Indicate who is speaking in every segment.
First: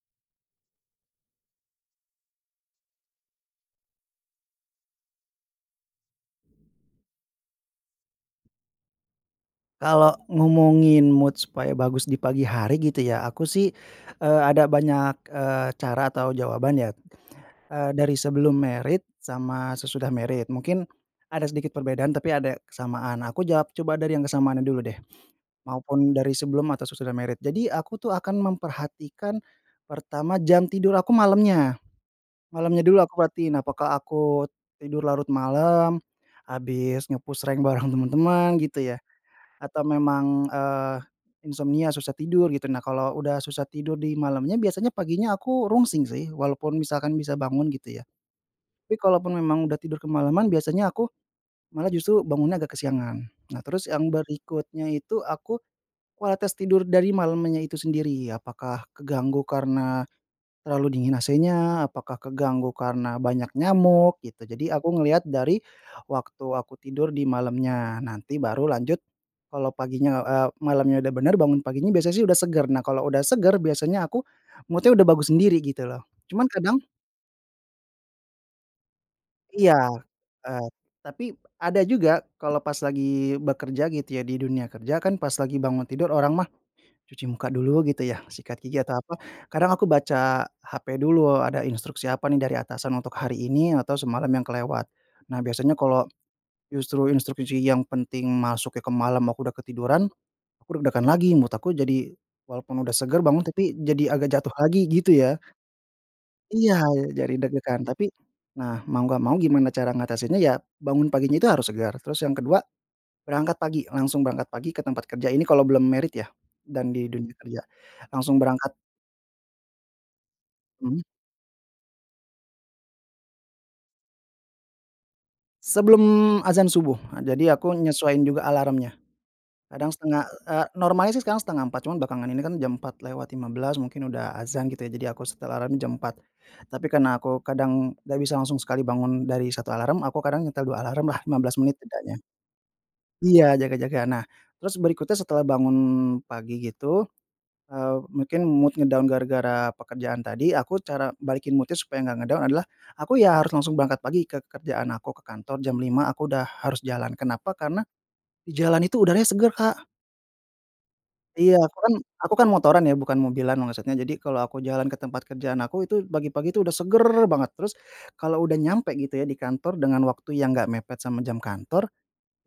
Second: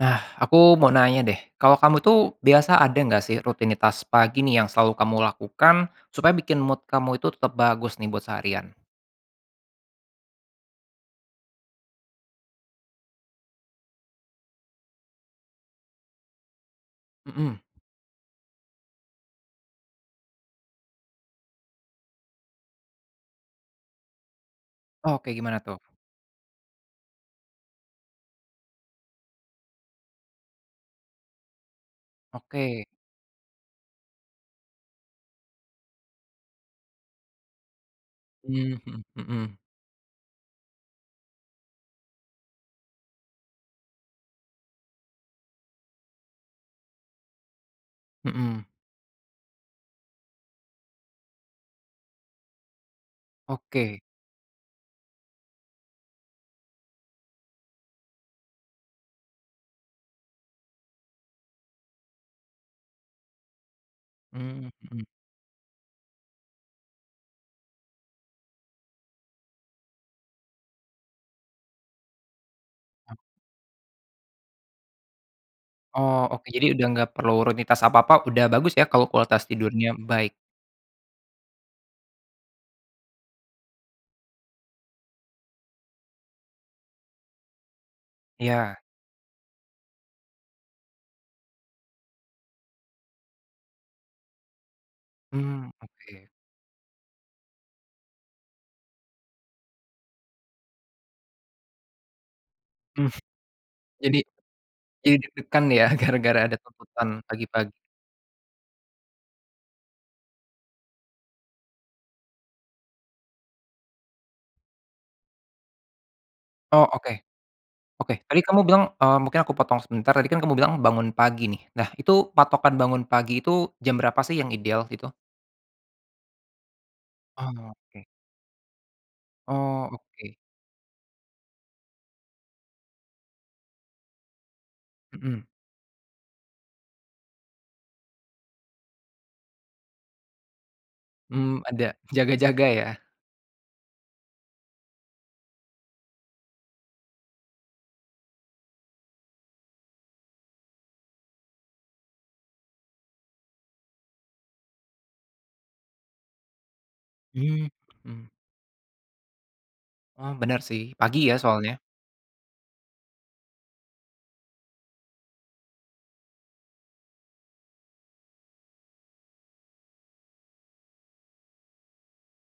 Speaker 1: Nah aku mau nanya deh kalo kamu tuh biasa ada nggak sih rutinitas pagi nih yang selalu kamu lakukan supaya bikin mood kamu itu tetap bagus nih buat seharian?
Speaker 2: Kalo ngomongin mood supaya bagus di pagi hari gitu ya aku sih, eee, ada banyak, eee, cara atau jawaban ya,
Speaker 1: Mhm.
Speaker 2: eee, dari sebelum married sama sesudah married, mungkin ada sedikit perbedaan tapi ada kesamaan, aku jawab coba dari yang kesamaannya dulu deh,
Speaker 1: Oke gimana tuh?
Speaker 2: maupun dari sebelum atau sesudah married. Jadi aku tuh akan memperhatikan pertama jam tidur aku malamnya.
Speaker 1: Oke.
Speaker 2: Malamnya dulu aku perhatiin, apakah aku tidur larut malem habis nge-push rank bareng temen-temen
Speaker 1: Mmm,
Speaker 2: gitu ya,
Speaker 1: mhm mhm.
Speaker 2: atau memang, eee, insomnia susah tidur gitu, nah kalau udah susah tidur di malamnya biasanya paginya aku rungsing sih, walaupun misalkan bisa bangun gitu ya.
Speaker 1: Mhm.
Speaker 2: Tapi kalaupun memang udah tidur kemalaman biasanya aku malah justru bangunnya agak kesiangan. Nah terus
Speaker 1: Oke.
Speaker 2: yang berikutnya itu aku, kualitas tidur dari malamnya itu sendiri, apakah keganggu karena terlalu dingin AC-nya, apakah keganggu karena banyak nyamuk gitu,
Speaker 1: Mmm
Speaker 2: jadi aku
Speaker 1: mhm.
Speaker 2: ngelihat dari waktu aku tidur di malamnya, nanti baru lanjut kalau paginya, eee, malamnya udah bener bangun paginya biasa sih udah seger, nah kalau udah seger biasanya aku mood-nya udah bagus sendiri gitu loh,
Speaker 1: Oh
Speaker 2: cuman
Speaker 1: oke, jadi
Speaker 2: kadang
Speaker 1: udah nggak perlu runitas apa-apa udah bagus ya kalau kualitas
Speaker 2: Iya,
Speaker 1: tidurnya baik.
Speaker 2: eee, tapi ada juga kalau pas lagi bekerja gitu ya, di dunia kerja kan pas lagi bangun tidur, orang mah cuci muka dulu gitu ya, sikat gigi,
Speaker 1: Iya.
Speaker 2: atau apa, kadang aku baca HP dulu, ada instruksi apa nih dari atasan untuk hari ini atau semalam yang kelewat. Nah
Speaker 1: Mmm
Speaker 2: biasanya kalo
Speaker 1: oke.
Speaker 2: justru instruksi yang penting masuknya ke malam aku udah ketiduran, aku deg-degan lagi mood aku jadi, walaupun udah
Speaker 1: Mmm.
Speaker 2: seger bangun, tapi jadi
Speaker 1: Jadi,
Speaker 2: agak jatuh lagi gitu
Speaker 1: jadi
Speaker 2: ya.
Speaker 1: deg-degan ya gara-gara ada
Speaker 2: Iya
Speaker 1: tuntutan
Speaker 2: jadi
Speaker 1: pagi-pagi.
Speaker 2: deg-degan, tapi nah mau nggak mau gimana cara ngatasinya, ya bangun paginya itu harus segar, terus yang ke-2 berangkat pagi, langsung berangkat pagi ke tempat kerja, ini kalau belum married ya
Speaker 1: Oh
Speaker 2: dan di
Speaker 1: oke.
Speaker 2: dunia kerja.
Speaker 1: Oke,
Speaker 2: Langsung
Speaker 1: tadi kamu
Speaker 2: berangkat.
Speaker 1: bilang, eee, mungkin aku potong sebentar, tadi kan kamu bilang
Speaker 2: Hmm.
Speaker 1: bangun pagi nih, nah itu patokan bangun pagi itu jam berapa sih yang ideal itu?
Speaker 2: Sebelum azan subuh, eee, jadi
Speaker 1: Oh
Speaker 2: aku
Speaker 1: oke.
Speaker 2: nyesuaiin juga alarmnya.
Speaker 1: Oh
Speaker 2: Kadang setengah,
Speaker 1: oke.
Speaker 2: eee, normalnya sih sekarang 03.30 cuma belakangan ini kan jam 04.15 mungkin udah azan gitu jadi aku
Speaker 1: Mhm.
Speaker 2: setel alarm jam 04.00. Tapi karena aku kadang nggak bisa langsung sekali bangun dari 1 alarm, aku kadang nyetel 2 alarmlah, 15
Speaker 1: Mmm
Speaker 2: menit
Speaker 1: ada?
Speaker 2: tidaknya.
Speaker 1: Jaga-jaga ya.
Speaker 2: Iya jaga-jaga, nah terus berikutnya setelah bangun pagi gitu, eee, mungkin mood nge-down gara-gara pekerjaan tadi, aku cara balikin mood-nya supaya nggak nge-down adalah aku ya harus langsung berangkat pagi ke kerjaan aku, ke kantor jam 05.00 aku udah harus jalan, kenapa
Speaker 1: Mmm
Speaker 2: karena
Speaker 1: hmm.
Speaker 2: di jalan itu udaranya seger, Kak.
Speaker 1: Oh bener sih, pagi ya
Speaker 2: Iya
Speaker 1: soalnya.
Speaker 2: aku kan aku kan motoran ya, bukan mobilan, maksudnya jadi kalau aku jalan ke tempat kerjaan aku, itu pagi-pagi tuh udah seger banget, terus kalau udah nyampe gitu ya di kantor dengan waktu yang nggak mepet sama jam kantor,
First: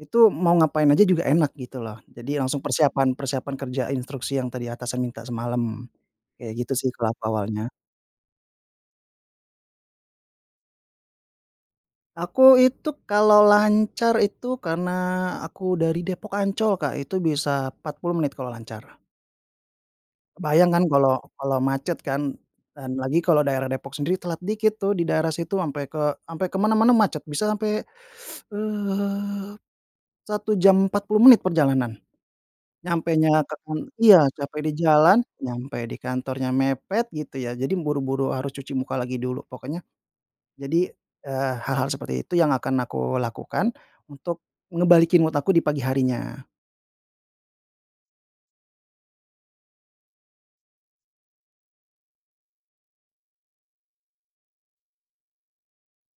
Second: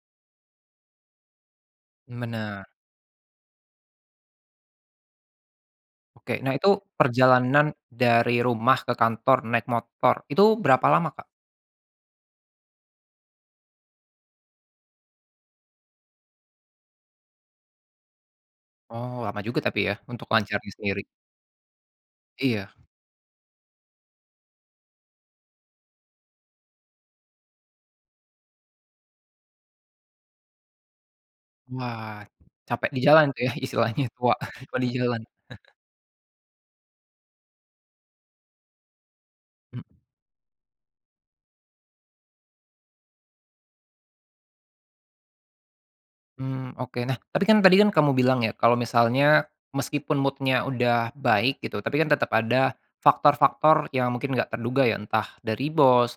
Speaker 2: itu mau ngapain aja juga enak gitu loh,
Speaker 1: Mmm
Speaker 2: jadi langsung
Speaker 1: bener.
Speaker 2: persiapan persiapan kerja instruksi yang tadi atasan minta semalam.
Speaker 1: Oke, nah
Speaker 2: Kayak gitu
Speaker 1: itu
Speaker 2: sih kalo aku awalnya.
Speaker 1: perjalanan dari rumah ke kantor naik motor, itu berapa lama Kak?
Speaker 2: Aku itu kalau lancar itu karena aku dari Depok- Ancol, Kak, itu bisa 40 menit kalau lancar.
Speaker 1: Oh, lama juga tapi, ya, untuk lancarnya
Speaker 2: Kebayang, kan,
Speaker 1: sendiri.
Speaker 2: kalau kalau macet, kan,
Speaker 1: Iya.
Speaker 2: dan lagi kalau daerah Depok sendiri telat dikit, tuh, di daerah situ ampe ke ampe ke mana-mana macet, bisa sampai, eee, 1 jam 40 menit perjalanan,
Speaker 1: Wah, capek di jalan, tuh,
Speaker 2: nyampenya
Speaker 1: ya,
Speaker 2: ke kan
Speaker 1: istilahnya
Speaker 2: iya,
Speaker 1: tua,
Speaker 2: capek di
Speaker 1: tua di
Speaker 2: jalan,
Speaker 1: jalan.
Speaker 2: nyampe di kantornya mepet, gitu, ya, jadi buru-buru harus cuci muka lagi dulu, pokoknya
Speaker 1: Mhm.
Speaker 2: jadi, eee, hal-hal seperti itu yang akan aku lakukan untuk ngembalikin mood aku di pagi harinya.
Speaker 1: Mmm, oke. Nah, tapi, kan, tadi, kan, kamu bilang, ya, kalau misalnya, meski pun mood-nya udah baik, gitu, tapi, kan, tetap ada faktor-faktor yang mungkin nggak terduga, ya, entah dari bos,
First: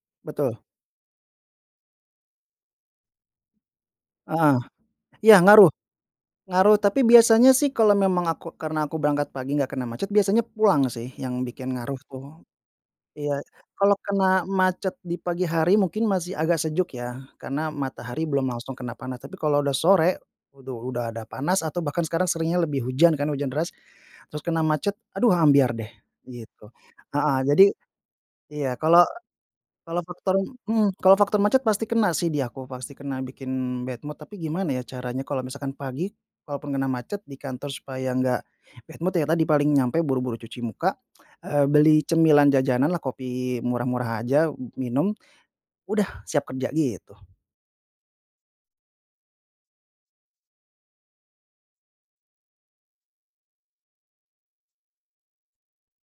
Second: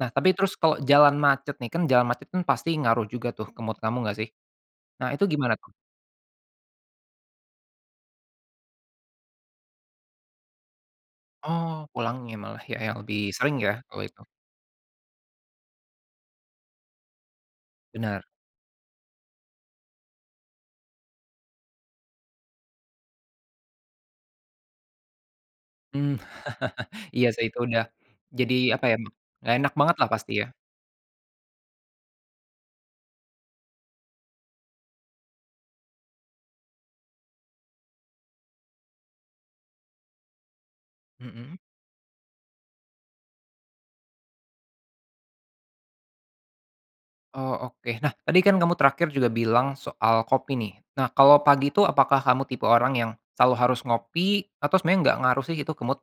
Speaker 1: nah, tapi terus
Speaker 2: Betul.
Speaker 1: kalau jalan macet, nih, kan, jalan macet, kan, pasti ngaruh juga, tuh, ke mood kamu nggak, sih?
Speaker 2: Heeh,
Speaker 1: Nah, itu
Speaker 2: iya
Speaker 1: gimana,
Speaker 2: ngaruh,
Speaker 1: tuh?
Speaker 2: ngaruh, tapi biasanya, sih, kalau memang aku karena aku berangkat pagi nggak kena macet, biasanya pulang, sih, yang bikin
Speaker 1: Oh,
Speaker 2: ngaruh, tuh.
Speaker 1: pulangnya malah, ya, yang
Speaker 2: Iya,
Speaker 1: lebih sering, ya,
Speaker 2: kalau
Speaker 1: kalau itu.
Speaker 2: kena macet di pagi hari mungkin masih agak sejuk, ya, karena
Speaker 1: Benar.
Speaker 2: matahari belum langsung kena panas, tapi kalau udah sore, aduh, udah ada panas atau bahkan sekarang seringnya lebih hujan, kan, hujan deras, terus kena macet, aduh, ambyar, deh,
Speaker 1: Mmm,
Speaker 2: gitu.
Speaker 1: iya,
Speaker 2: Heeh,
Speaker 1: sih, itu
Speaker 2: jadi
Speaker 1: udah jadi
Speaker 2: iya,
Speaker 1: apa, ya,
Speaker 2: kalau
Speaker 1: nggak enak banget,
Speaker 2: kalau
Speaker 1: lah, pasti,
Speaker 2: faktor,
Speaker 1: ya.
Speaker 2: mmm, kalau faktor macet pasti kena, sih, di aku, pasti kena, bikin bad mood, tapi gimana, ya, caranya kalau misalkan pagi, kalau pun kena macet di kantor supaya nggak bad mood, ya, tadi, paling nyampe buru-buru cuci muka,
Speaker 1: Mhm.
Speaker 2: eee, beli cemilan, jajanan, lah, kopi murah-murah aja, minum, udah, siap kerja, gitu.
Speaker 1: Oh, oke. Nah, tadi, kan, kamu terakhir juga bilang soal kopi, nih, nah, kalau pagi, tuh, apakah kamu tipe orang yang selalu harus ngopi, atau sebenarnya nggak ngaruh, gitu, ke mood?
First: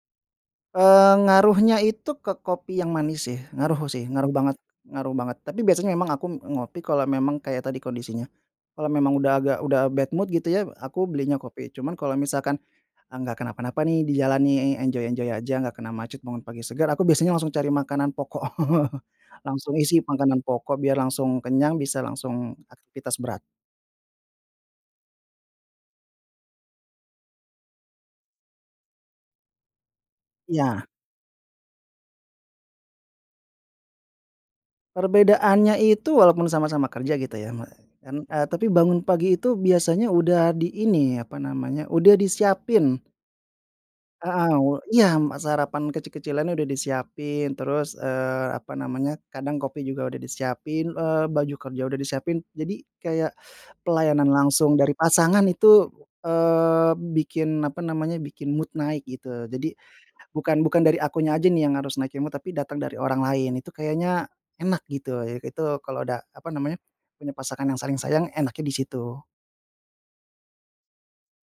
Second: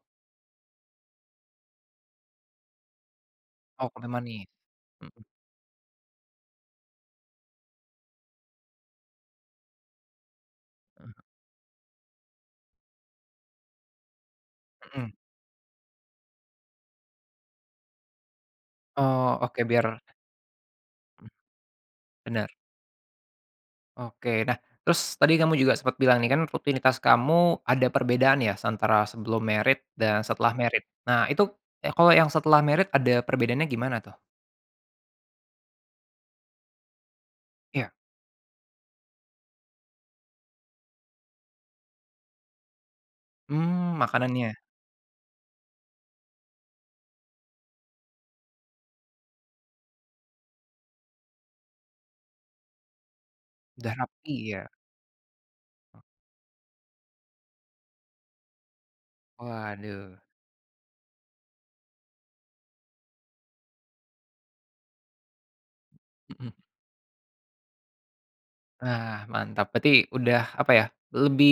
Speaker 2: Eee, ngaruhnya itu ke kopi yang manis, sih,
Speaker 1: Oh,
Speaker 2: ngaruh, sih,
Speaker 1: kopi
Speaker 2: ngaruh
Speaker 1: manis,
Speaker 2: banget ngaruh
Speaker 1: mhm.
Speaker 2: banget. Tapi biasanya memang aku ngopi kalau memang kayak tadi kondisinya, kalau memang udah agak udah bad mood, gitu, ya, aku belinya kopi, cuman kalau misalkan enggak kenapa-napa, nih, di jalan, nih,
Speaker 1: Mhm.
Speaker 2: enjoy-enjoy aja, enggak kena macet, bangun pagi segar, aku biasanya langsung cari makanan pokok,
Speaker 1: Oh, oke
Speaker 2: langsung isi
Speaker 1: biar
Speaker 2: makanan pokok biar langsung kenyang, bisa
Speaker 1: Benar.
Speaker 2: langsung aktivitas berat.
Speaker 1: Oke. Nah, terus tadi kamu juga sempat bilang, nih, kan, rutinitas kamu ada perbedaan, ya, antara sebelum married dan setelah married.
Speaker 2: Iya.
Speaker 1: Nah, itu y kalau yang setelah married ada perbedaannya gimana, tuh?
Speaker 2: Perbedaannya itu walaupun sama-sama kerja, gitu, ya, me
Speaker 1: Iya.
Speaker 2: mmm, eee, tapi bangun pagi itu biasanya udah di ini, apa namanya, udah disiapin.
Speaker 1: Mmm,
Speaker 2: Heeh,
Speaker 1: makanannya.
Speaker 2: u iya ma sarapan kecil-kecilan udah disiapin. Terus, eee, apa namanya, kadang kopi juga udah disiapin, eee, baju kerja udah disiapin, jadi kayak
Speaker 1: Udah
Speaker 2: pelayanan
Speaker 1: rapi, ya.
Speaker 2: langsung dari pasangan itu, eee, bikin apa namanya, bikin mood naik, gitu. Jadi
Speaker 1: Waduh.
Speaker 2: bukan bukan dari akunya aja, nih, yang harus naikin mood, tapi datang dari orang lain, itu kayaknya enak, gitu. Jadi Itu kalau udah, apa
Speaker 1: Mhm.
Speaker 2: namanya, punya pasangan yang saling sayang enaknya di situ.
Speaker 1: Nah, mantap, berarti udah apa, ya, lebih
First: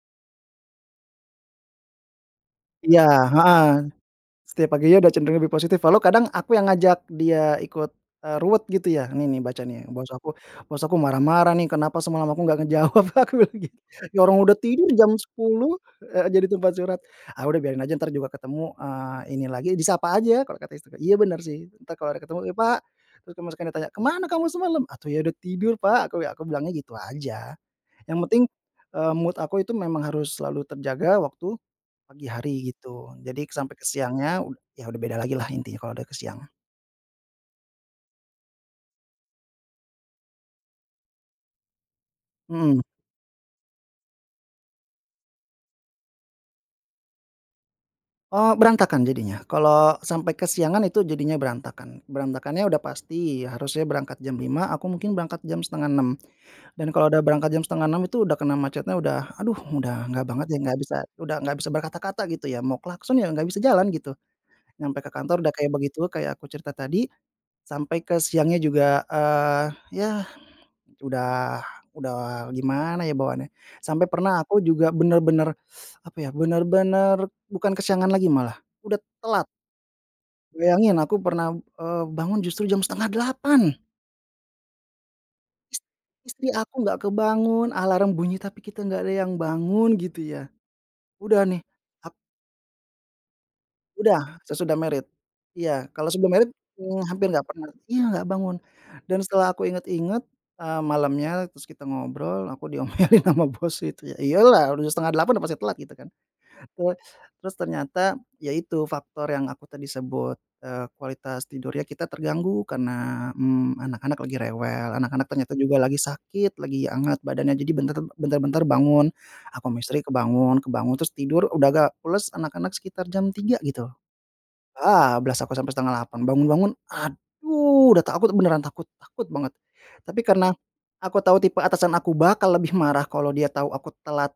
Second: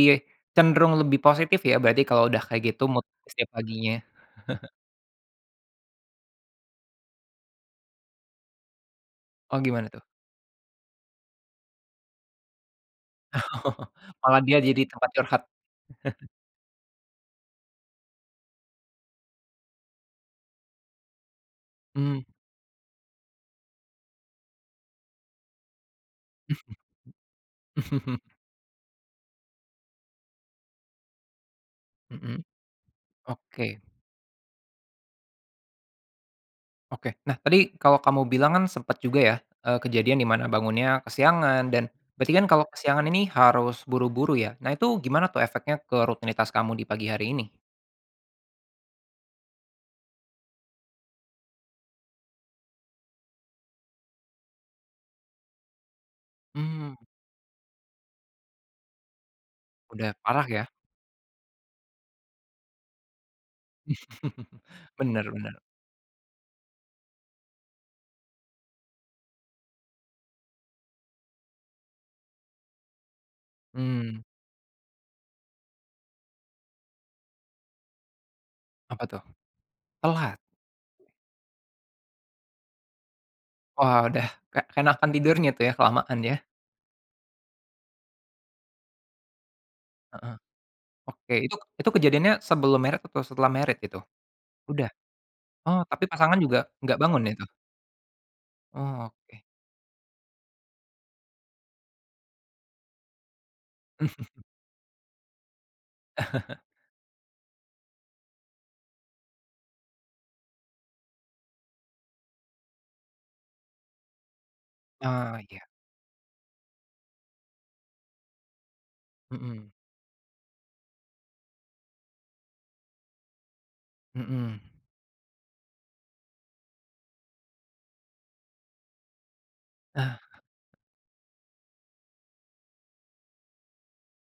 Speaker 1: cenderung lebih positif, ya, berarti kalau udah kayak gitu
Speaker 2: Iya,
Speaker 1: mood setiap
Speaker 2: heeh,
Speaker 1: paginya.
Speaker 2: setiap paginya udah cenderung lebih positif walau kadang aku yang ngajak dia ikut, eee, ruwet, gitu, ya, "Ini, nih,
Speaker 1: Oh,
Speaker 2: baca, nih,
Speaker 1: gimana, tuh?
Speaker 2: bos aku bos aku marah-marah, nih, kenapa semalam aku nggak ngejawab." Aku bilang
Speaker 1: Oh.
Speaker 2: gitu. Ya,
Speaker 1: Malah
Speaker 2: orang
Speaker 1: dia
Speaker 2: udah
Speaker 1: jadi
Speaker 2: tidur
Speaker 1: tempat
Speaker 2: jam
Speaker 1: curhat.
Speaker 2: 10.00, eee, jadi tempat curhat, "Ah, udah biarin aja, ntar juga ketemu, eee, ini lagi, disapa aja." Kalau kata istriku. Iya, benar, sih, ntar kalau ada
Speaker 1: Mmm.
Speaker 2: ketemu "Ya, Pak." Terus kamu sekarang ditanya, "Ke mana kamu semalam?" "Atuh, ya, udah tidur, Pak" aku bila aku bilangnya gitu aja. Yang penting, eee, mood aku itu memang harus selalu terjaga waktu pagi
Speaker 1: Mhm,
Speaker 2: hari, gitu, jadi
Speaker 1: oke.
Speaker 2: sampai ke siangnya, ya, udah beda lagi, lah, intinya kalau ada ke siangan.
Speaker 1: Oke. Nah, tadi kalau kamu bilang, kan, sempat juga, ya, eee, kejadian di mana bangunnya kesiangan dan berarti, kan, kalau
Speaker 2: Mmm.
Speaker 1: kesiangan ini harus buru-buru, ya, nah, itu gimana, tuh, efeknya ke rutinitas kamu di pagi hari ini?
Speaker 2: Oh, berantakan jadinya, kalau sampai kesiangan itu jadinya, berantakan. Berantakannya udah pasti harusnya berangkat jam 5.00, aku mungkin berangkat jam 05.30, dan
Speaker 1: Mmm.
Speaker 2: kalau udah berangkat jam 5.30 itu udah kena macetnya udah, aduh,
Speaker 1: Udah
Speaker 2: udah nggak banget,
Speaker 1: parah,
Speaker 2: ya,
Speaker 1: ya?
Speaker 2: nggak bisa, udah nggak bisa berkata-kata, gitu, ya, mau klakson, ya, nggak bisa jalan, gitu, nyampe ke
Speaker 1: Benar
Speaker 2: kantor udah
Speaker 1: benar.
Speaker 2: kayak begitu, kayak aku cerita tadi, sampai ke siangnya juga, eee, ya, udah udah gimana, ya, bawaannya. Sampai
Speaker 1: Mmm.
Speaker 2: pernah aku juga benar-benar apa, ya, benar-benar bukan kesiangan lagi, malah, udah
Speaker 1: Apa, tuh?
Speaker 2: telat.
Speaker 1: Telat.
Speaker 2: Bayangin aku pernah, eee, bangun justru jam 07.30.
Speaker 1: Wah, udah, ke keenakan tidurnya, tuh, ya,
Speaker 2: Is
Speaker 1: kelamaan, ya.
Speaker 2: istri aku nggak kebangun, alarm bunyi tapi kita nggak ada yang bangun, gitu,
Speaker 1: Heeh.
Speaker 2: ya.
Speaker 1: Oke.
Speaker 2: Udah,
Speaker 1: Itu
Speaker 2: nih,
Speaker 1: itu
Speaker 2: ak
Speaker 1: kejadiannya sebelum married atau setelah married itu?
Speaker 2: Udah, sesudah
Speaker 1: Udah?
Speaker 2: married.
Speaker 1: Oh,
Speaker 2: Iya,
Speaker 1: tapi
Speaker 2: kalau sebelum
Speaker 1: pasangan
Speaker 2: married,
Speaker 1: juga nggak
Speaker 2: eee,
Speaker 1: bangun,
Speaker 2: hampir
Speaker 1: ya, itu?
Speaker 2: nggak pernah iya, nggak bangun,
Speaker 1: Oh,
Speaker 2: dan
Speaker 1: oke.
Speaker 2: setelah aku ingat-ingat, eee, malamnya terus kita ngobrol aku diomelin ama bos itu, ya, iya, lah, udah 7.30, pasti telat, gitu, kan. Te terus ternyata, ya, itu, faktor yang aku tadi sebut, eee, kualitas tidurnya kita terganggu karena, mmm, anak-anak lagi rewel, anak-anak
Speaker 1: Oh,
Speaker 2: ternyata
Speaker 1: iya.
Speaker 2: juga lagi sakit, lagi hangat badannya, jadi bentar bentar-bentar bangun, aku
Speaker 1: Mhm.
Speaker 2: ama istri kebangun kebangun terus tidur, udah agak pules, anak-anak sekitar jam 3.00, gitu,
Speaker 1: Mhm.
Speaker 2: bablas aku sampai 7.30, bangun-bangun, aduh, udah takut, beneran takut takut banget.
Speaker 1: Ah.
Speaker 2: Tapi karena aku tau tipe atasan aku bakal lebih marah kalau dia tau aku telat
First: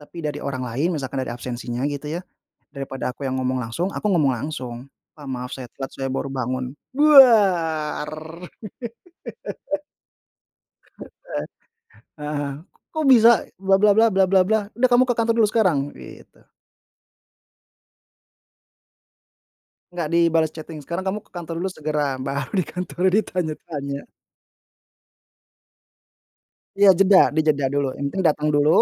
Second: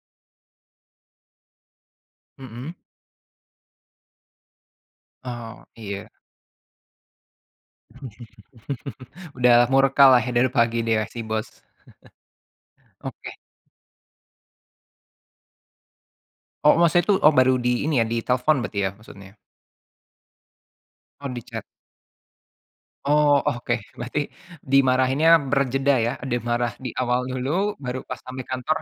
Speaker 2: tapi dari orang lain, misalkan dari absensinya, gitu, ya,
Speaker 1: Mhm.
Speaker 2: daripada aku yang ngomong langsung, aku ngomong langsung, "Pak, maaf
Speaker 1: Oh,
Speaker 2: saya telat,
Speaker 1: iya.
Speaker 2: saya baru bangun." Duar.
Speaker 1: Udah murka, lah, ya, dari pagi, deh, si
Speaker 2: Heeh,
Speaker 1: Bos.
Speaker 2: heeh. "Kok bisa?
Speaker 1: Oke.
Speaker 2: Blah blah blah, blah blah blah. Udah kamu ke kantor dulu sekarang." Gitu.
Speaker 1: Oh, maksudku oh, baru di ini, ya, ditelepon berarti, ya, maksudnya?
Speaker 2: Nggak dibalas chatting, "Sekarang kamu
Speaker 1: Oh,
Speaker 2: ke kantor
Speaker 1: di-chat.
Speaker 2: dulu segera!" Baru di kantor
Speaker 1: Oh, oke,
Speaker 2: ditanya-tanya.
Speaker 1: berarti dimarahinnya berjeda, ya, dia marah
Speaker 2: Iya,
Speaker 1: di
Speaker 2: jeda,
Speaker 1: awal
Speaker 2: dijeda
Speaker 1: dulu
Speaker 2: dulu.
Speaker 1: baru
Speaker 2: Yang
Speaker 1: pas
Speaker 2: penting
Speaker 1: sampai
Speaker 2: datang dulu.
Speaker 1: kantor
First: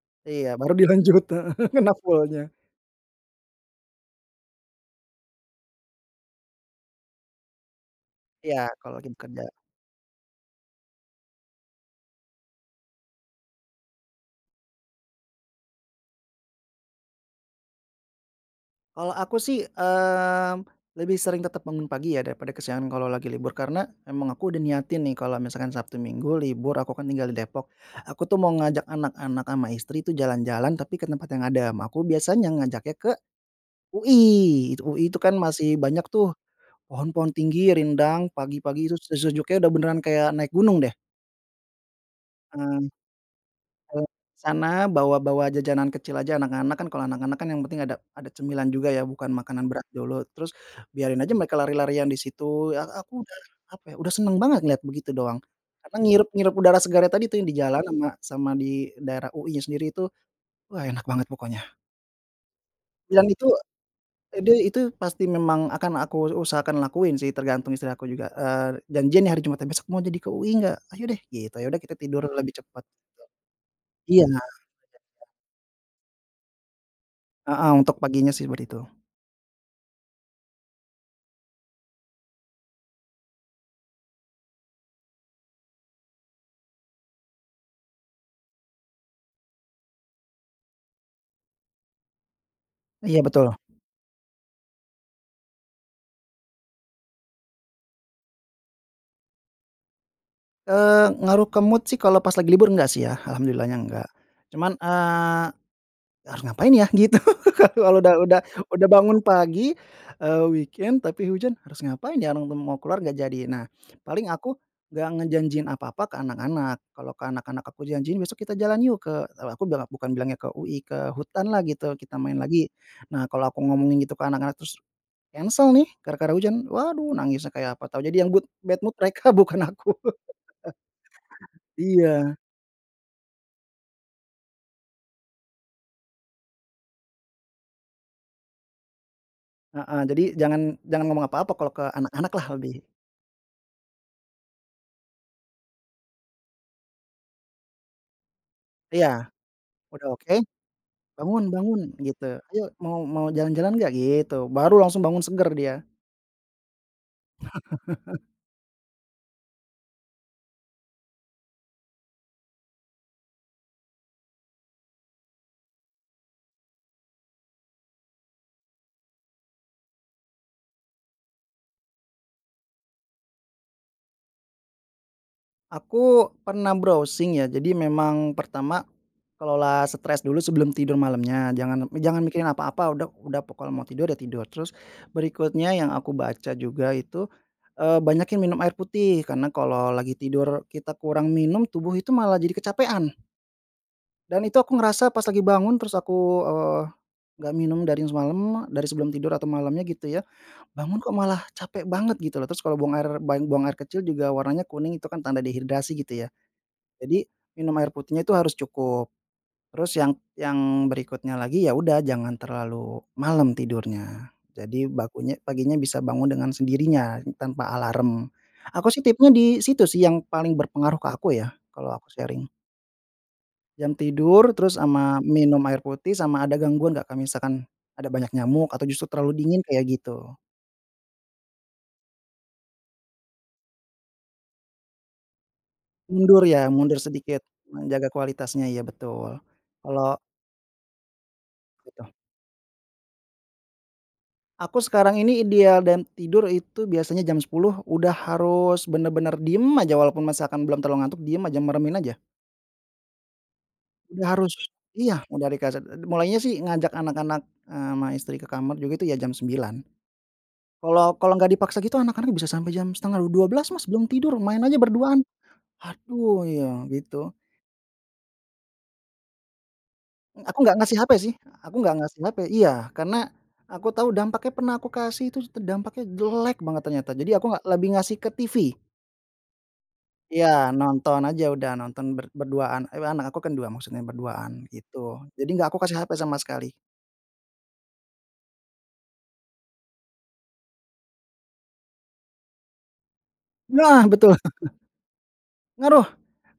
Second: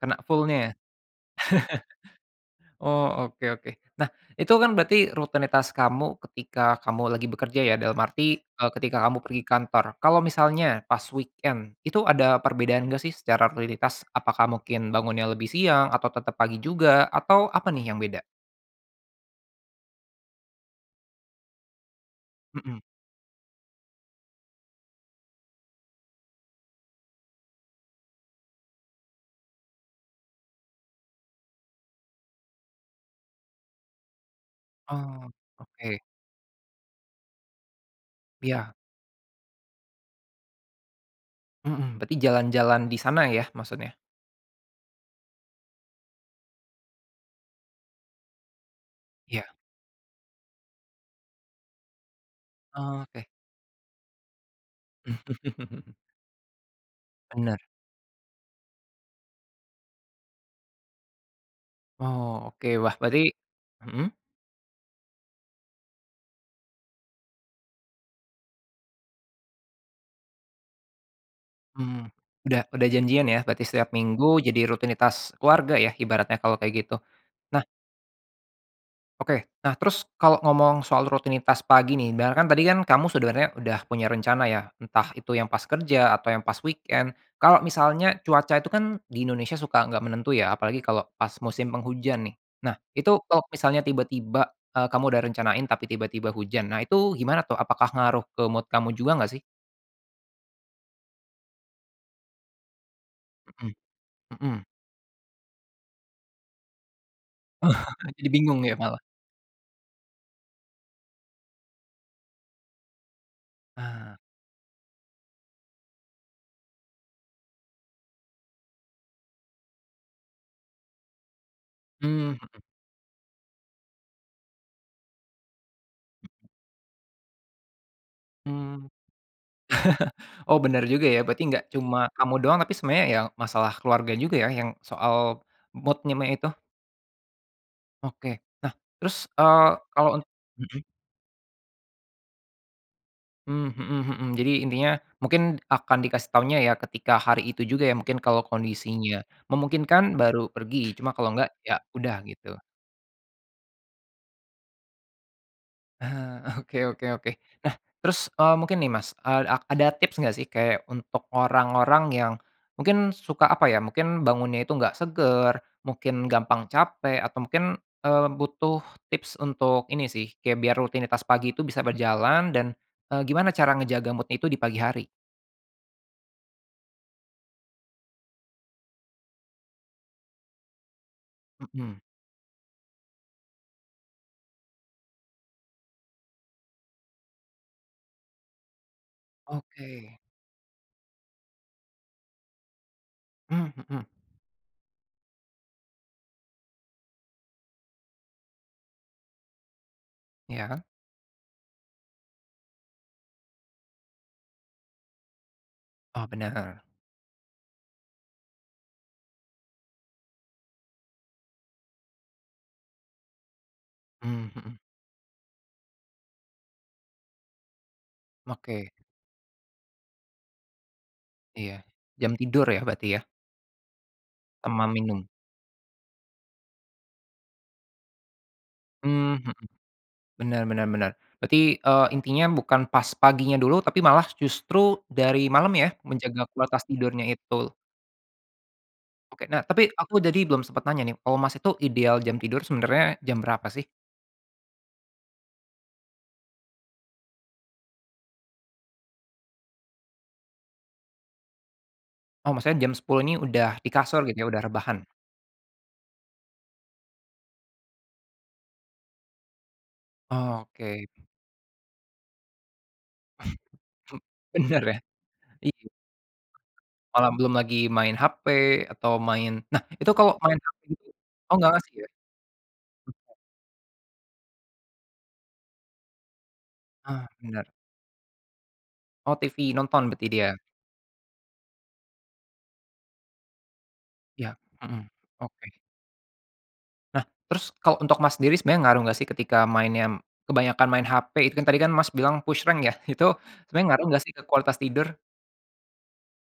Speaker 1: kena
Speaker 2: Iya,
Speaker 1: full-nya.
Speaker 2: baru dilanjut heeh, kena full-nya.
Speaker 1: Oh, oke oke. Nah, itu, kan, berarti rutinitas kamu ketika kamu lagi bekerja, ya, dalam arti,
Speaker 2: Iya,
Speaker 1: eee,
Speaker 2: kalau
Speaker 1: ketika
Speaker 2: lagi
Speaker 1: kamu pergi
Speaker 2: bekerja.
Speaker 1: kantor. Kalau misalnya pas weekend, itu ada perbedaan nggak, sih, secara rutinitas? Apakah mungkin bangunnya lebih siang atau tetap pagi juga, atau apa, nih, yang beda?
Speaker 2: Kalau aku sih, eee, lebih sering tetep bangun pagi ya daripada
Speaker 1: Mhm.
Speaker 2: kesiangan kalau lagi libur, karena memang aku udah niatin nih kalau misalkan Sabtu Minggu libur, aku kan tinggal di Depok, aku tuh mau ngajak anak-anak sama istri itu jalan-jalan, tapi ke tempat yang adem. Aku biasanya ngajaknya ke UI. UI itu
Speaker 1: Oh,
Speaker 2: kan masih
Speaker 1: oke.
Speaker 2: banyak tuh pohon-pohon tinggi, rindang,
Speaker 1: Iya.
Speaker 2: pagi-pagi itu se sejuknya udah beneran kayak naik gunung deh.
Speaker 1: Mhm. Berarti
Speaker 2: Mmm.
Speaker 1: jalan-jalan di sana ya maksudnya?
Speaker 2: Eee, sana bawa-bawa jajanan kecil aja, anak-anak kan, kalau anak-anak kan yang penting ada ada cemilan juga ya, bukan
Speaker 1: Ya.
Speaker 2: makanan berat dulu, terus biarin aja mereka lari-larian di situ ya,
Speaker 1: Oh,
Speaker 2: aku
Speaker 1: oke.
Speaker 2: udah, apa ya, senang banget ngelihat begitu doang. Karena ngirep ngirup udara segarnya tadi tuh yang di
Speaker 1: Bener.
Speaker 2: jalan, ama sama di daerah UI-nya sendiri itu, wah enak banget pokoknya.
Speaker 1: Wow, oke. Wah berarti
Speaker 2: Dan itu
Speaker 1: mhm?
Speaker 2: eee, dia itu pasti memang akan aku usahakan lakuin sih tergantung istri aku juga, eee, janjian nih hari Jumatnya, "Besok mau jadi UI enggak? Ayo deh," gitu. Ya udah kita
Speaker 1: Mmm,
Speaker 2: tidur lebih
Speaker 1: udah
Speaker 2: cepat.
Speaker 1: udah janjian ya berarti setiap Minggu
Speaker 2: Iya.
Speaker 1: jadi
Speaker 2: [unintelligible]
Speaker 1: rutinitas keluarga ya ibaratnya kalau kayak gitu. Nah
Speaker 2: Heeh, untuk paginya seperti itu.
Speaker 1: Oke, nah terus kalau ngomong soal rutinitas pagi nih, dar kan tadi kan kamu sebenarnya udah punya rencana ya, entah itu yang pas kerja atau yang pas weekend. Kalau misalnya cuaca itu kan di Indonesia suka enggak menentu ya, apalagi kalau pas musim penghujan nih. Nah itu
Speaker 2: Iya
Speaker 1: tok
Speaker 2: betul.
Speaker 1: misalnya tiba-tiba, eee, kamu udah rencanain tapi tiba-tiba hujan, nah itu gimana tuh? Apakah ngaruh ke mood kamu juga nggak sih?
Speaker 2: Eee, ngaruh ke mood sih kalau pas lagi libur nggak sih ya,
Speaker 1: Mhm,
Speaker 2: alhamdulillahnya nggak.
Speaker 1: mhm.
Speaker 2: Cuman, eee, "Harus ngapain ya?" Gitu kalau lo udah
Speaker 1: Jadi
Speaker 2: udah,
Speaker 1: bingung ya
Speaker 2: udah
Speaker 1: malah.
Speaker 2: bangun pagi, eee, weekend tapi hujan, harus ngapain ya? No no mau keluar nggak jadi. Nah
Speaker 1: Ah.
Speaker 2: paling aku gak ngejanjiin apa-apa ke anak-anak. Kalau ke anak-anak aku janjiin, besok kita jalan yuk ke kalau aku bela bukan bilangnya ke UI, ke hutanlah gitu, kita
Speaker 1: Mmm,
Speaker 2: main
Speaker 1: mhm.
Speaker 2: lagi. Nah kalau aku ngomongin gitu ke anak-anak, terus cancel nih gara-gara hujan, waduh, nangis kayak apa tahu, jadi yang good bad
Speaker 1: Mmm.
Speaker 2: mood mereka, bukan aku.
Speaker 1: Oh bener juga ya, berarti gak cuma kamu
Speaker 2: Iya.
Speaker 1: doang, tapi sebenarnya ya masalah keluarga juga ya yang soal mood-nya me itu. Oke, nah terus, eee,
Speaker 2: Heeh.
Speaker 1: kalau
Speaker 2: Jadi,
Speaker 1: unt
Speaker 2: jangan
Speaker 1: mhm?
Speaker 2: jangan ngomong apa-apa kalau ke anak-anaklah lebih.
Speaker 1: Mmm, mhm mhm. Jadi intinya mungkin akan dikasih taunya ya ketika hari itu juga ya, mungkin kalau
Speaker 2: Iya.
Speaker 1: kondisinya
Speaker 2: Udah
Speaker 1: memungkinkan,
Speaker 2: oke,
Speaker 1: baru pergi, cuma kalau
Speaker 2: "Bangun
Speaker 1: nggak ya
Speaker 2: bangun,"
Speaker 1: udah,
Speaker 2: gitu,
Speaker 1: gitu.
Speaker 2: "ayo mau mau jalan-jalan gak?" gitu. Baru langsung bangun seger dia.
Speaker 1: Ah, oke oke oke. Nah terus, eee, mungkin nih Mas, eee, a ada tips gak sih kayak untuk orang-orang yang mungkin suka apa ya, mungkin bangunnya itu nggak seger, mungkin gampang capek, atau mungkin, eee, butuh tips untuk ini sih, kayak biar rutinitas pagi itu bisa berjalan dan, eee, gimana cara ngejaga mood-nya itu di pagi hari?
Speaker 2: Aku pernah browsing ya, jadi memang pertama kelola stres dulu sebelum tidur malamnya, jangan me
Speaker 1: Mhm.
Speaker 2: jangan mikirin apa-apa udah udah pokoknya mau tidur, ya tidur. Terus berikutnya yang aku baca juga itu, eee, banyakin minum air putih karena kalau lagi
Speaker 1: Oke.
Speaker 2: tidur kita kurang minum, tubuh itu malah jadi kecapekan.
Speaker 1: Mmm, mhm.
Speaker 2: Dan itu aku ngerasa pas lagi bangun terus aku, eee, gak minum dari semalam, dari sebelum tidur atau malamnya gitu ya,
Speaker 1: Ya?
Speaker 2: bangun kok malah capek banget gitu loh. Terus kalau buang air, ban buang air kecil juga warnanya kuning itu kan tanda dehidrasi
Speaker 1: Oh
Speaker 2: gitu ya.
Speaker 1: bener.
Speaker 2: Jadi minum air putihnya itu harus cukup. Terus yang yang berikutnya lagi, ya udah jangan terlalu malam tidurnya,
Speaker 1: Mmm, mhm.
Speaker 2: jadi bakunya paginya bisa bangun dengan sendirinya tanpa alarm.
Speaker 1: Oke.
Speaker 2: Aku sih tipnya di situ sih yang paling berpengaruh ke aku ya.
Speaker 1: Iya.
Speaker 2: Kalo aku
Speaker 1: Jam
Speaker 2: sharing.
Speaker 1: tidur ya berarti ya?
Speaker 2: Jam tidur, terus
Speaker 1: Sama
Speaker 2: sama
Speaker 1: minum.
Speaker 2: minum air putih, sama ada gangguan enggak, kak misalkan ada banyak nyamuk atau justru terlalu
Speaker 1: Mmm, mhm.
Speaker 2: dingin, kayak gitu.
Speaker 1: Bener bener bener, berarti, eee, intinya bukan pas paginya dulu, tapi malah justru dari malam ya,
Speaker 2: Mundur
Speaker 1: menjaga
Speaker 2: ya?
Speaker 1: kualitas
Speaker 2: Mundur
Speaker 1: tidurnya
Speaker 2: sedikit
Speaker 1: itu.
Speaker 2: menjaga kualitasnya iya betul.
Speaker 1: Oke. Nah tapi
Speaker 2: Kalau
Speaker 1: aku dadi belum sempat nanya nih, kalo Mas itu
Speaker 2: Gitu.
Speaker 1: ideal jam tidur sebenarnya jam berapa sih?
Speaker 2: Aku sekarang ini ideal dan tidur itu biasanya jam 10.00 udah harus benar-benar diem aja, walaupun misalkan belum terlalu ngantuk diem aja, meremin aja.
Speaker 1: Oh maksudnya jam 10.00 ini udah di kasur
Speaker 2: Udah
Speaker 1: gitu ya,
Speaker 2: harus.
Speaker 1: udah rebahan?
Speaker 2: Iya, udah di kaset. Eee, d mulainya sih ngajak anak-anak, eee, ama istri ke kamar juga itu ya jam 9.00.
Speaker 1: Oh oke.
Speaker 2: Kalau kalau nggak dipaksa gitu anak-anak bisa sampai jam setengah d dua belas Mas belum tidur, main aja
Speaker 1: Bener ya.
Speaker 2: berduaan.
Speaker 1: Iya.
Speaker 2: "Aduh," ya,
Speaker 1: Malam,
Speaker 2: gitu.
Speaker 1: belum lagi main HP, atau main nah itu tuh kalau
Speaker 2: Eee, aku
Speaker 1: main
Speaker 2: nggak
Speaker 1: HP
Speaker 2: ngasih
Speaker 1: gitu
Speaker 2: HP sih,
Speaker 1: oh gak
Speaker 2: aku
Speaker 1: ngasih
Speaker 2: nggak
Speaker 1: ya?
Speaker 2: ngasih HP iya. Karena
Speaker 1: [unintelligible]
Speaker 2: aku tahu dampaknya pernah aku kasih terus tuh dampaknya jelek banget ternyata,
Speaker 1: Ah,
Speaker 2: jadi aku nggak
Speaker 1: bener.
Speaker 2: lebih ngasih ke TV.
Speaker 1: Oh, TV. Nonton berarti
Speaker 2: Iya
Speaker 1: dia?
Speaker 2: nonton aja, udah nonton, ber berduaan, ewa anak aku kan 2, maksudnya berduaan
Speaker 1: Ya,
Speaker 2: gitu.
Speaker 1: mhm,
Speaker 2: Jadi enggak
Speaker 1: oke.
Speaker 2: aku kasih HP sama sekali.
Speaker 1: Nah terus, kalo untuk Mas sendiri sebenernya ngaruh gak sih ketika mainnya, kebanyakan main HP itu kan tadi kan Mas bilang push rank ya? Itu sebenernya ngaruh
Speaker 2: Nah!
Speaker 1: gak
Speaker 2: Betul.
Speaker 1: sih ke kualitas tidur?
Speaker 2: Ngaruh!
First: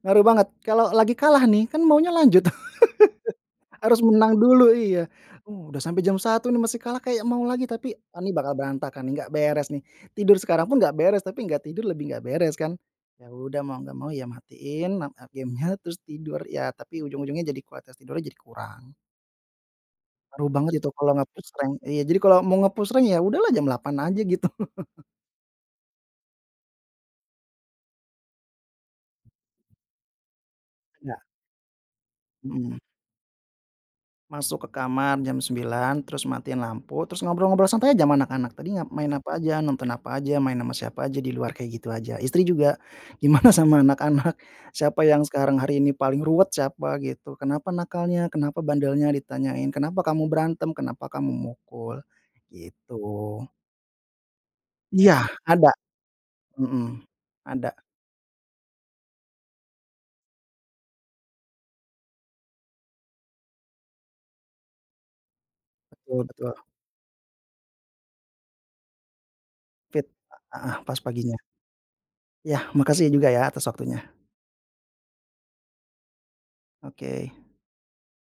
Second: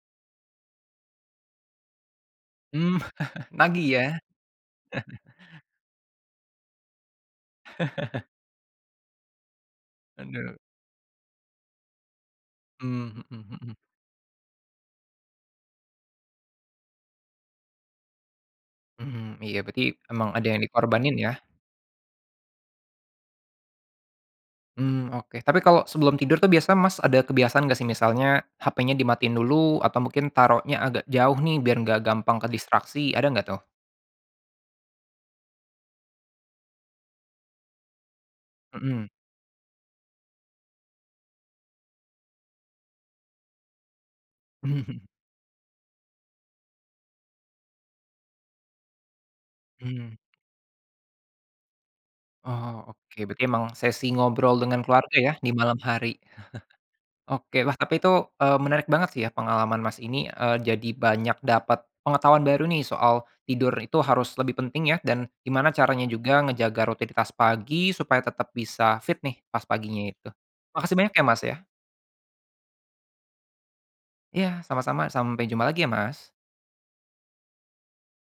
Speaker 2: Ngaruh banget. Kalau lagi kalah nih, kan maunya lanjut.
Speaker 1: Mmm, nagih
Speaker 2: Harus
Speaker 1: ya?
Speaker 2: menang dulu, iya. Uh, udah sampai jam 1.00 nih masih kalah kayak mau lagi, tapi eee, nih bakal berantakan nih, nggak beres nih, tidur
Speaker 1: Bener.
Speaker 2: sekarang pun nggak beres, tapi nggak tidur lebih nggak beres kan?
Speaker 1: Mmm,
Speaker 2: Ya
Speaker 1: mhm
Speaker 2: udah
Speaker 1: mhm.
Speaker 2: mau gak mau ya matiin, mat eee, gamenya terus tidur ya, tapi ujung-ujungnya jadi kualitas tidurnya jadi kurang.
Speaker 1: Mhm, iya berarti emang ada
Speaker 2: Ngaruh
Speaker 1: yang
Speaker 2: banget itu kalau
Speaker 1: dikorbanin ya?
Speaker 2: nge-push rank. Iya, jadi kalau mau nge-push rank ya udahlah jam 8.00 aja gitu.
Speaker 1: Mmm, oke. Tapi kalau sebelum tidur tuh biasa Mas ada kebiasaan gak sih misalnya HP-nya dimatiin dulu, atau mungkin taruhnya agak
Speaker 2: Ya.
Speaker 1: jauh nih biar gak gampang
Speaker 2: Mhm.
Speaker 1: kedistraksi, ada gak tuh?
Speaker 2: Masuk ke kamar jam 9.00, terus matiin lampu, terus ngobrol-ngobrol santai aja ma anak-anak, "Tadi ngap
Speaker 1: Mhm.
Speaker 2: main apa aja? Nonton apa aja? Main ama siapa aja di luar?" Kayak gitu aja. Istri juga, "Gimana sama anak-anak?
Speaker 1: Mmm
Speaker 2: Siapa
Speaker 1: mhm.
Speaker 2: yang sekarang hari ini paling ruwet? Siapa," gitu, "kenapa nakalnya? Kenapa bandelnya?" ditanyain. "Kenapa
Speaker 1: Hmm.
Speaker 2: kamu berantem? Kenapa kamu mukul?"
Speaker 1: Oh oke berarti
Speaker 2: gitu.
Speaker 1: emang sesi ngobrol dengan keluarga
Speaker 2: Iya!
Speaker 1: ya di
Speaker 2: Ada.
Speaker 1: malam hari.
Speaker 2: Mhm.
Speaker 1: Oke,
Speaker 2: Ada.
Speaker 1: wah tapi itu, eee, menarik banget sih ya pengalaman Mas ini, eee, jadi banyak dapat pengetahuan baru nih soal tidur itu harus lebih penting ya, dan gimana caranya
Speaker 2: Betul
Speaker 1: juga
Speaker 2: betul.
Speaker 1: ngejaga rutinitas pagi supaya tetap bisa fit nih pas
Speaker 2: Fit.
Speaker 1: paginya itu.
Speaker 2: Eee, heeh,
Speaker 1: Makasih
Speaker 2: pas
Speaker 1: banyak ya,
Speaker 2: paginya.
Speaker 1: Mas, ya.
Speaker 2: Ya, makasih ya juga ya atas waktunya.
Speaker 1: Iya sama-sama. Sampai jumpa lagi ya Mas
Speaker 2: Oke.